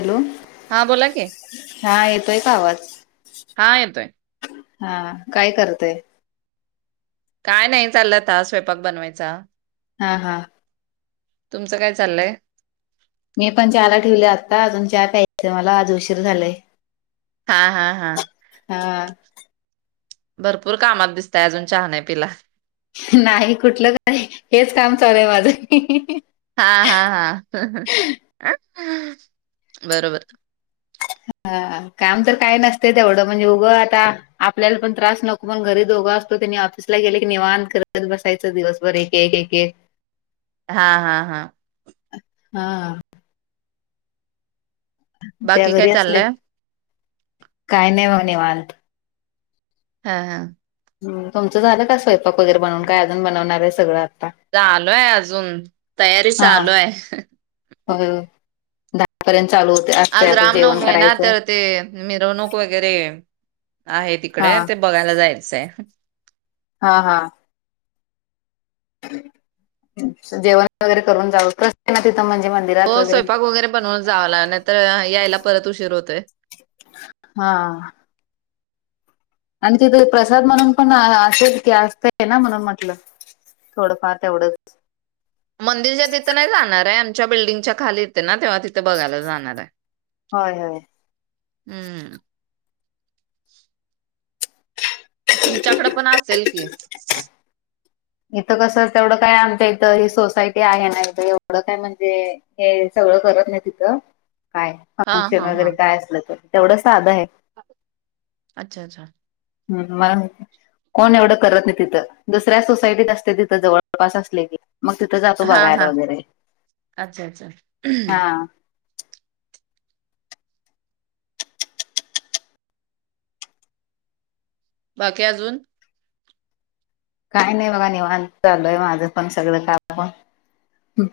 Hello, हा बोला की हा येतोय का आवाज? हा येतोय हा हा. काय करतय? काय नाई, चाललय आता स्वयपाक बनवायचा. हा हा. तुमचं काय चाललंय? मी पण चहाला ठेवले आत्ता, अजून चहा प्यायच मला आज उशीर झालय. हा हा हा. हा भरपूर कामात दिसताय, आजून चहा नाई पिला. नाही कुट लं काय, हेच काम चालू ये माज. हा हा हा [inaudible] बरोबर. आ आ काम तर काय नसतय तेवड मणजे उगं आता आपल्याला पण त्रास नको, पण घरी दोघं असतो. तेनी ऑफिसला गेले की, निवांत करत बसायच. दिवसभर एक एक एकेक. हा हा हा. हा. त्या बाकी काय घरी असले, चाललंय काय नाइ बघा निवांत. ह हा. हुं. तुमचं झालं का स्वयपाक वगेरे बनवून? काय अजून बनवणार ये सगळं आत्ता? चालूय आजुन तयारी हा चालूय. होय ओ दाहापर्यंत चालू होतंय आठ ते आज आठ अस जेवण रामनवमी आहे ना तर करायचं. ते मिरवणूक वैगेरे आहे हा तिकडे, ते बगायला जायचय. हा हा.. जेवण वगैरे करून जाव कस ना तिथं म्हणजे म हो स्वयपाक वैगेरे बनवून जावा, नायतर यायला परत उशीर होतोय. हा.. आणि तिथे प्रसाद म्हणून पण असेल की असतय ना म्हणून म्हटलं.. थोडंफार तेवडच. मंदिरच्या तित नाई जाणाराय आमच्या बिल्डिंगच्या खाली येते ना तेव्हा तीत बगायला जाणार हाय. होय होय.. अम्म.. [inaudible] तुमच्याकडं पण असेल की? इथं कसं तेवड काय आमच्या इथ ही सोसायटी आहे ना इथ एवड काय म्हणजे हे सगळं करत नाही तिथं काय हां, फंक्शन हां, वगैरे हां. काय असलं तर तेवड साध हाय. अच्छा अच्छा! अम्म मला कोण एवड करत नाइ तिथं दुसऱ्या सोसायटीत असते तित जवळपास असले की मग तिथं जातो हां, बगायला हां. वगेरे अच्छा, अच्छा. हा. बाकी अजून? काय नाइ बगा निवांत, चालूय माज पण सगळं निवांत काम.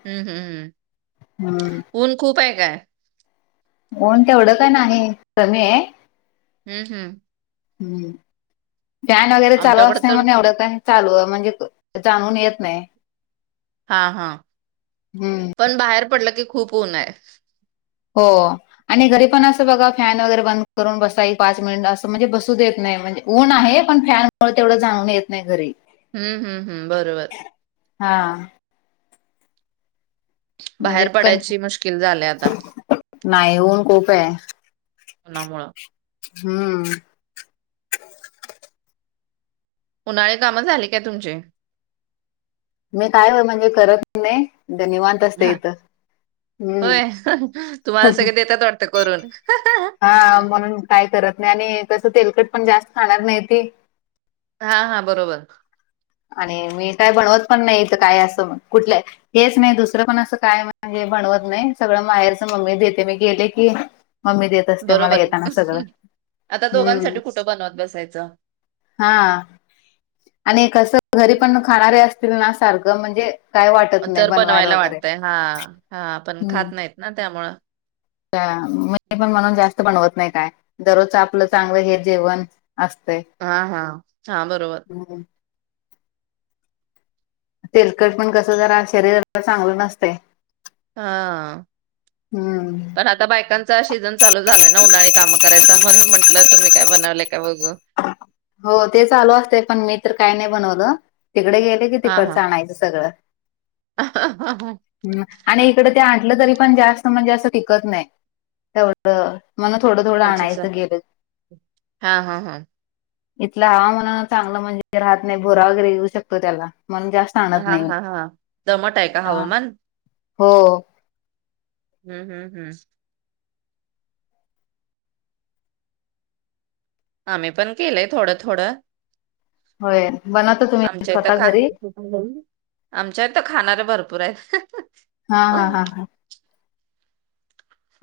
हम्म हम्म हम्म.. हम्म. ऊन खूप हाय काय? ऊन तेवड काय नाही. कमी हाय. हम्म हम्.. हम्म.. फॅन वगेरे चालू आमच्याकडे असतय तर मग येवढ काय चालूय म्हणजे जाणवून येत नाई. हा हा.. हम्म. पण बाहेर पडलं की खूप ऊन हाय. हो.. आणि घरी पण असं बघा फॅन वगैरे बंद करून बसाई पाच मिनिट असं म्हणजे बसू देत नाही म्हणजे ऊन आहे पण फॅनमुळे तेवढं जाणवून येत नाही घरी. अम्म हम्म हम्म.. बरोबर... हा. म्हणजे बाहेर कं पडायची मुश्किल झाल आहे आता. नाही ऊन खूप आहे आता. उन्हामुळे. हम्म. उन्हाळे काम झाली काय तुमचे? मी काय हो म्हणजे करत नाही निवांत. असते हा इथं हम्म होय तुम्हाला सगळे देतात वाटत करून. हा म्हणून काय करत नाही आणि तसं तेलकट पण जास्त खाणार नाही ती. हा हा बरोबर. आणि मी काय बनवत पण नाहीथं काय असं कुठलंय. हेच नाही दुसरं पण असं काय म्हणजे बनवत नाही सगळं माहेरच मम्मी देते मी गेले की मम्मी दे बरोबर आता दोघांसाठी कुठं बनवत बसायचं हा कस घरी पण खाणारे असतील ना सारखं म्हणजे काय वाटत नाही तर बनवायला वगैरे. वाटतय हा, हा पण हम्म खात नाहीत ना त्यामुळ मी पण म्हणून जास्त बनवत नाही काय दररोजचं आपलं चांगलं हे जेवण असतंय हा, हा, हा बरोबर हम्म तेलकट पण कस जरा शरीराला चांगलं नसतंय ह हम्म. रात आता बायकांचा सीजन झालाय ना उन्हाळी काम करायचा म्हणून म्हटलं तुम्ही काय बनवले काय बघू हो ते चालू असते पण मी तर काय नाही बनवलं तिकडे गेले की हां, तिकडच हां. आणायचं सगळं [inaudible] हम्म आणि इकड ते आणलं तरी पण जास्त म्हणजे असत टिकत नाही तेवढं म्हणून थोडं, थोड आणायचं गेलं की हा, हा, हा इथलं हवामाना चांगलं म्हणजे राहत नाही बुरा वगैरे येऊ शकतो त्याला म्हणून जास्त आणत हा, नाही मी हा, हा दमट आहे का हा हवामान? हो हम्म, हम्म, हम्म आम्ही पण केलंय थोडं, थोडं होय बनवता तुम्ही इथं खा स्वतः घरी आमच्या इथ खाणारे भरपूर आहेत हा, हा, हा, हा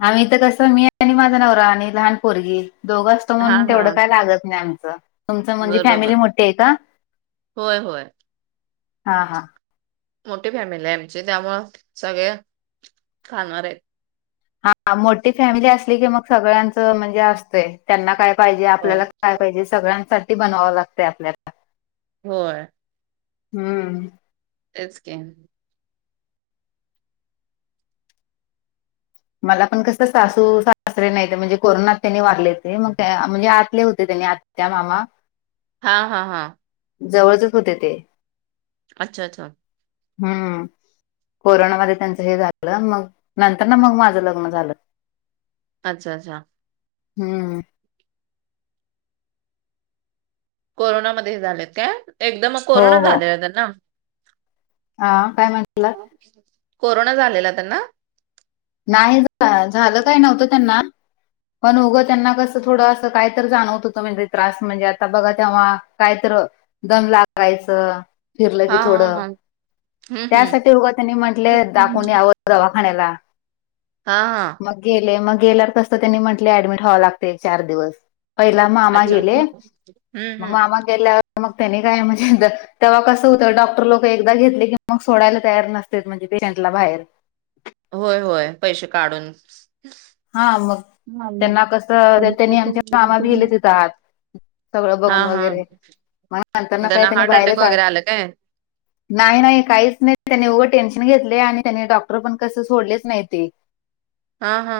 आम्ही इथं कसं मी आणि माझा नवरा आणि लहान पोरगी दोघंच म्हणून हां, तेवढं हां. काय लागत नाही आमच तुमच म्हणजे बरोबर. फॅमिली मोठी आहे का होय, होय. हा, हा मोठी फॅमिली आहे आमची त्यामुळे सगळे खाणारे मोठी फॅमिली असली की मग सगळ्यांचं म्हणजे असतंय त्यांना काय पाहिजे होय, आपल्याला काय पाहिजे सगळ्यांसाठी बनवं लागतय आपल्याला होय हम्म तेच की मला पण कस सासू सासरे नाही म्हणजे कोरोनात त्यांनी वारले ते मग म्हणजे आतले होते त्यांनी आत त्या मामा हा, हा, हा जवळचेच होते ते अच्छा, अच्छा हम्म कोरोनामध्ये त्यांच हे झालं मग नंतर ना मग मा झ लग्न झालं अच्छा, अच्छा हम्म कोरोनामध्ये हे झालेत काय? एकदम मग हो कोरोना हो झालेलां त्यांना? हा काय म्हटलं कोरोना झालेला त्यांना? नाही काय झाल काय नव्हतं त्यांना पण उगं त्यांना कसं थोड असं काय तर जाणवत होतं म्हणजे त्रास म्हणजे आता बघा तेव्हा काय तर दम लागायचं, फिरलं की हां, हां, थोडं हां. हं, हं. त्यासाठी उगा त्यांनी म्हंटले दाखवून यावं दवाखान्याला. हा हा. मग गेले मग गेल्यावर कसं त्यांनी म्हटले ऍडमिट व्हावं लागतय एक चार दिवस पहिला मामा अच्छा अ‍ॅडमिट केलं.. हम्म हम्म. केल्यावर मग त्यानी काय म्हंजे य तेव्हा कसं होतं डॉक्टर लोक एकदा घेतले की मग सोडायला तयार नस्त्यात म्हणजे पेशंटला बाहेर होय होय पैसे काढून हा मग हां. त्यांना कसं त्यांना त्यांनी कसं आमच्या मामा रिलेटेड गेले तिथं नसतं. आत सगळं बघून हां, हां. वगैरे मग नंतर काही त्यांना त्यांनी हार्ट अटॅक बाहेरच आ वगैरे आलं काय? नाही नाही काहीच नाही त्यांनी उगं टेन्शन घेतले आणि त्यांनी डॉक्टर पण कसं सोडलेच नाही ते. हा हा.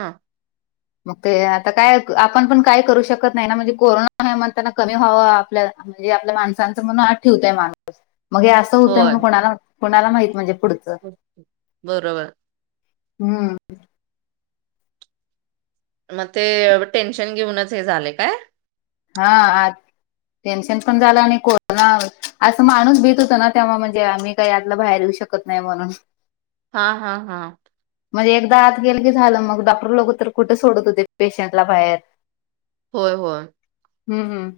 मग ते आता काय आपण पण काय करू शकत नाही ना म्हणजे कोरोना हाय म्हणताना कमी व्हाव आपल्याला म्हणजे आपल्या माणसांचं म्हणून आत ठेवतय माणूस मग ये असं होतय होय. म्हणून कोणा कोणाला माहित म्हणजे पुढचं- बरोबर. हम्. मग ते टेन्शन घेऊनच हे झाले काय? हा आत टेन्शन पण झालं आणि कोरोना असं माणूस भित होत ना तेव्हा म्हणजे आम्ही काही आतलं बाहेर येऊ शकत नाही म्हणून. हा हा हा. मग एकदा आत गेलं की झालं मग डॉक्टर लोकं तर कुठे सोडत होते पेशंटला बाहेर. होय होय. हम् हम्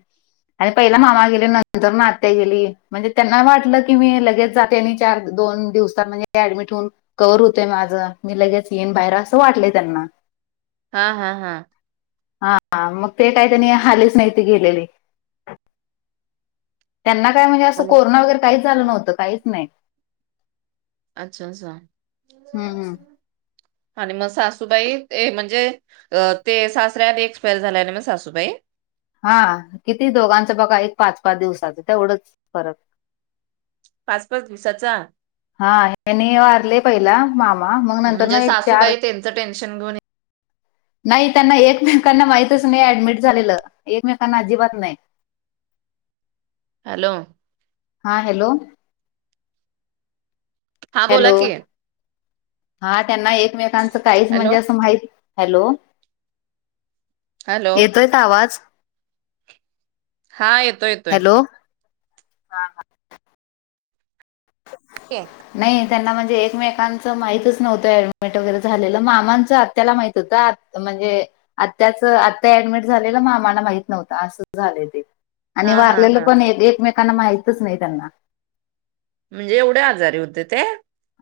आणि पहिला मामा गेले नंतर आत्या गेली म्हणजे त्यांना वाटलं की मी लगेच जात त्यांनी चार दोन दिवसात म्हणजे ॲडमिट होऊन कवर होतोय माझं मी लगेच येईन बाहेर असं वाटलंय त्यांना हा हा हा. हा मग ते काही तेनी आलेच नाही ते गेलेले. त्यांना काय म्हणजे असं आणि कोरोना वगैरे काहीच झालं नव्हतं काहीच नाही अच्छा अच्छा हम्म हम्म. आणि मग सासूबाई ते म्हणजे ते सासऱ्या आधी एक्सपायर झाल्या म्हणं सासूबाई? हा किती दोघांचं बघा एक पाच सहा दिवसाचं तेवढंच फरक. पाचच दिवसाच्या हा यांनी वारले पहिला मामा मग नंतर म्हणजे ना एक चार सासूबाई त्यांचं टेन्शन घेऊन नाही त्यांना एकमेकांना माहितच नाही ॲडमिट झालेलं एकमेकांना अजिबात नाही हॅलो हा हॅलो हा बोला हॅलो कि हा त्यांना एकमेकांचं काहीच हॅलो, म्हणजे असं माहित हॅलो हॅलो. येतोय का आवाज हा येतोय येतोय हॅलो एक नाही त्यांना म्हणजे एकमेकांचं माहितच नव्हतं ऍडमिट वगैरे झालेलं मामांचं आत्याला माहित होतं आत् म्हणजे आत्याचं आत्या ऍडमिट झालेलं मामांना माहित नव्हतं असं झालंय ते आणि हां, हां, वारलेलं हां. पण एक एकमेकांना माहितच नाही त्यांना म्हणजे एवढे आजारी होते ते?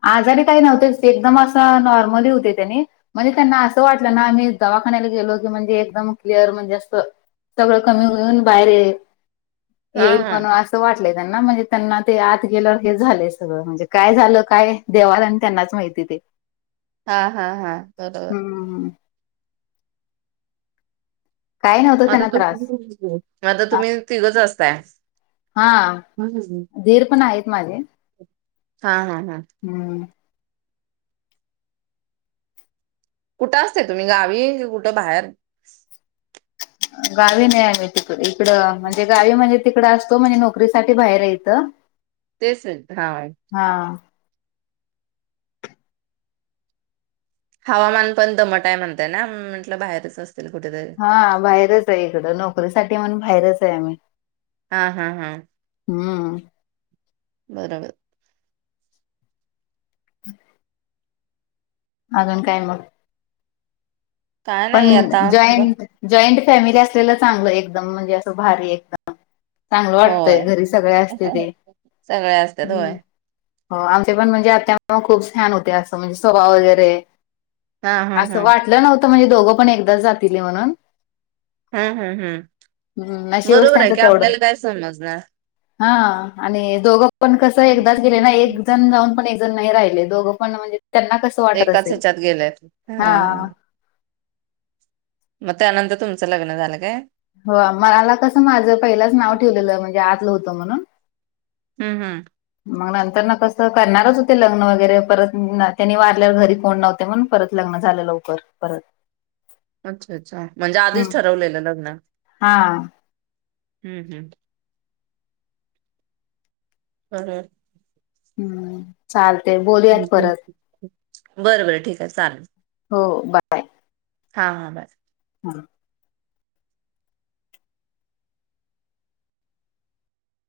आजारी काही नव्हतेच ते एकदम असं नॉर्मली हुते त्यानी म्हणजे त्यांना असं वाटलं ना मी दवाखान्याला गेलो की म्हणजे एकदम क्लिअर म्हणजे अस सगळं कमी होऊन बाहेर ये हां, येईल पण हां. असं वाटलंय त्यांना म्हणजे त्यांना ते आत गेल्यावर हेच झालंय सगळं म्हणजे काय झालं काय देवाला आणि त्यांनाच माहिती ते? हा हा हा बरोबर हम्म काय नव्हतं म आता त्यांना तू त्रास मग आता हा- तुम्ही तिघंच असताय? हा दिर पण आहेत माझे हा हा हा हम्म कुठं असताय तुम्ही गावी की कुठं बाहेर? गावी नाही आहे मी तिक इकडं म्हणजे गावी म्हणजे तिकडं असतो म्हणजे नोकरीसाठी बाहेर आहे इथं. तेच हेत हा हा हवामान पण दमट हाय म्हणताय ना म म्हटलं बाहेरच असत असतील कुठं तर हा बाहेरच हाय इकडं नोकरीसाठी म्हणून बाहेरच हाय आम्ही हा हा हा हम्म बरोबर [inaudible] अजून काय मग? काय पण नाही आता ब जॉईंट जॉईंट फॅमिली असलेलं चांगलं एकदम म्हणजे असं भारी एकदम चांगलं वाटतंय होय. घरी सगळे असते ते सगळे असतात होय. हं हो आमचे पण म्हणजे आत्या मामा खूप छान होते असं म्हणजे स्वभाव वगैरे हां, हां, असं हां. वाटलं नव्हतं म्हणजे दोघं पण एकदाच जातील हे म्हणून हम् हम हम् हम्म, नशीबच बरोबर आहे त्यांचं की तेवढं आपल्याला काय समजणार? हा आणि दोघं पण कस एकदाच गेले ना एक जण जाऊन पण एक जण नाही राहिले दोघं पण म्हणजे त्यांना कसं वाटत एकाच असेल? ह्याच्यात गेलेत. हा हां. मग त्यानंतर तुमचं लग्न झालं काय? हो मला कसं माझ पहिलाच नाव ठेवलेलं म्हणजे आतलं होतं म्हणून हम्म हम् मग नंतरनं कसं करणारच होते लग्न वगैरे परत तेनी वारल्यावर घरी कोण नव्हते म्हणून परत लग्न झालं लवकर परत अच्छा अच्छा म्हणजे आधीच हम्म. ठरवलेलं लग्न? हा हम्म हम्म हं हं हम्म चालतय बोल बर बर ठीक हाय चालेल हो बाय. हा हा बाय. हां.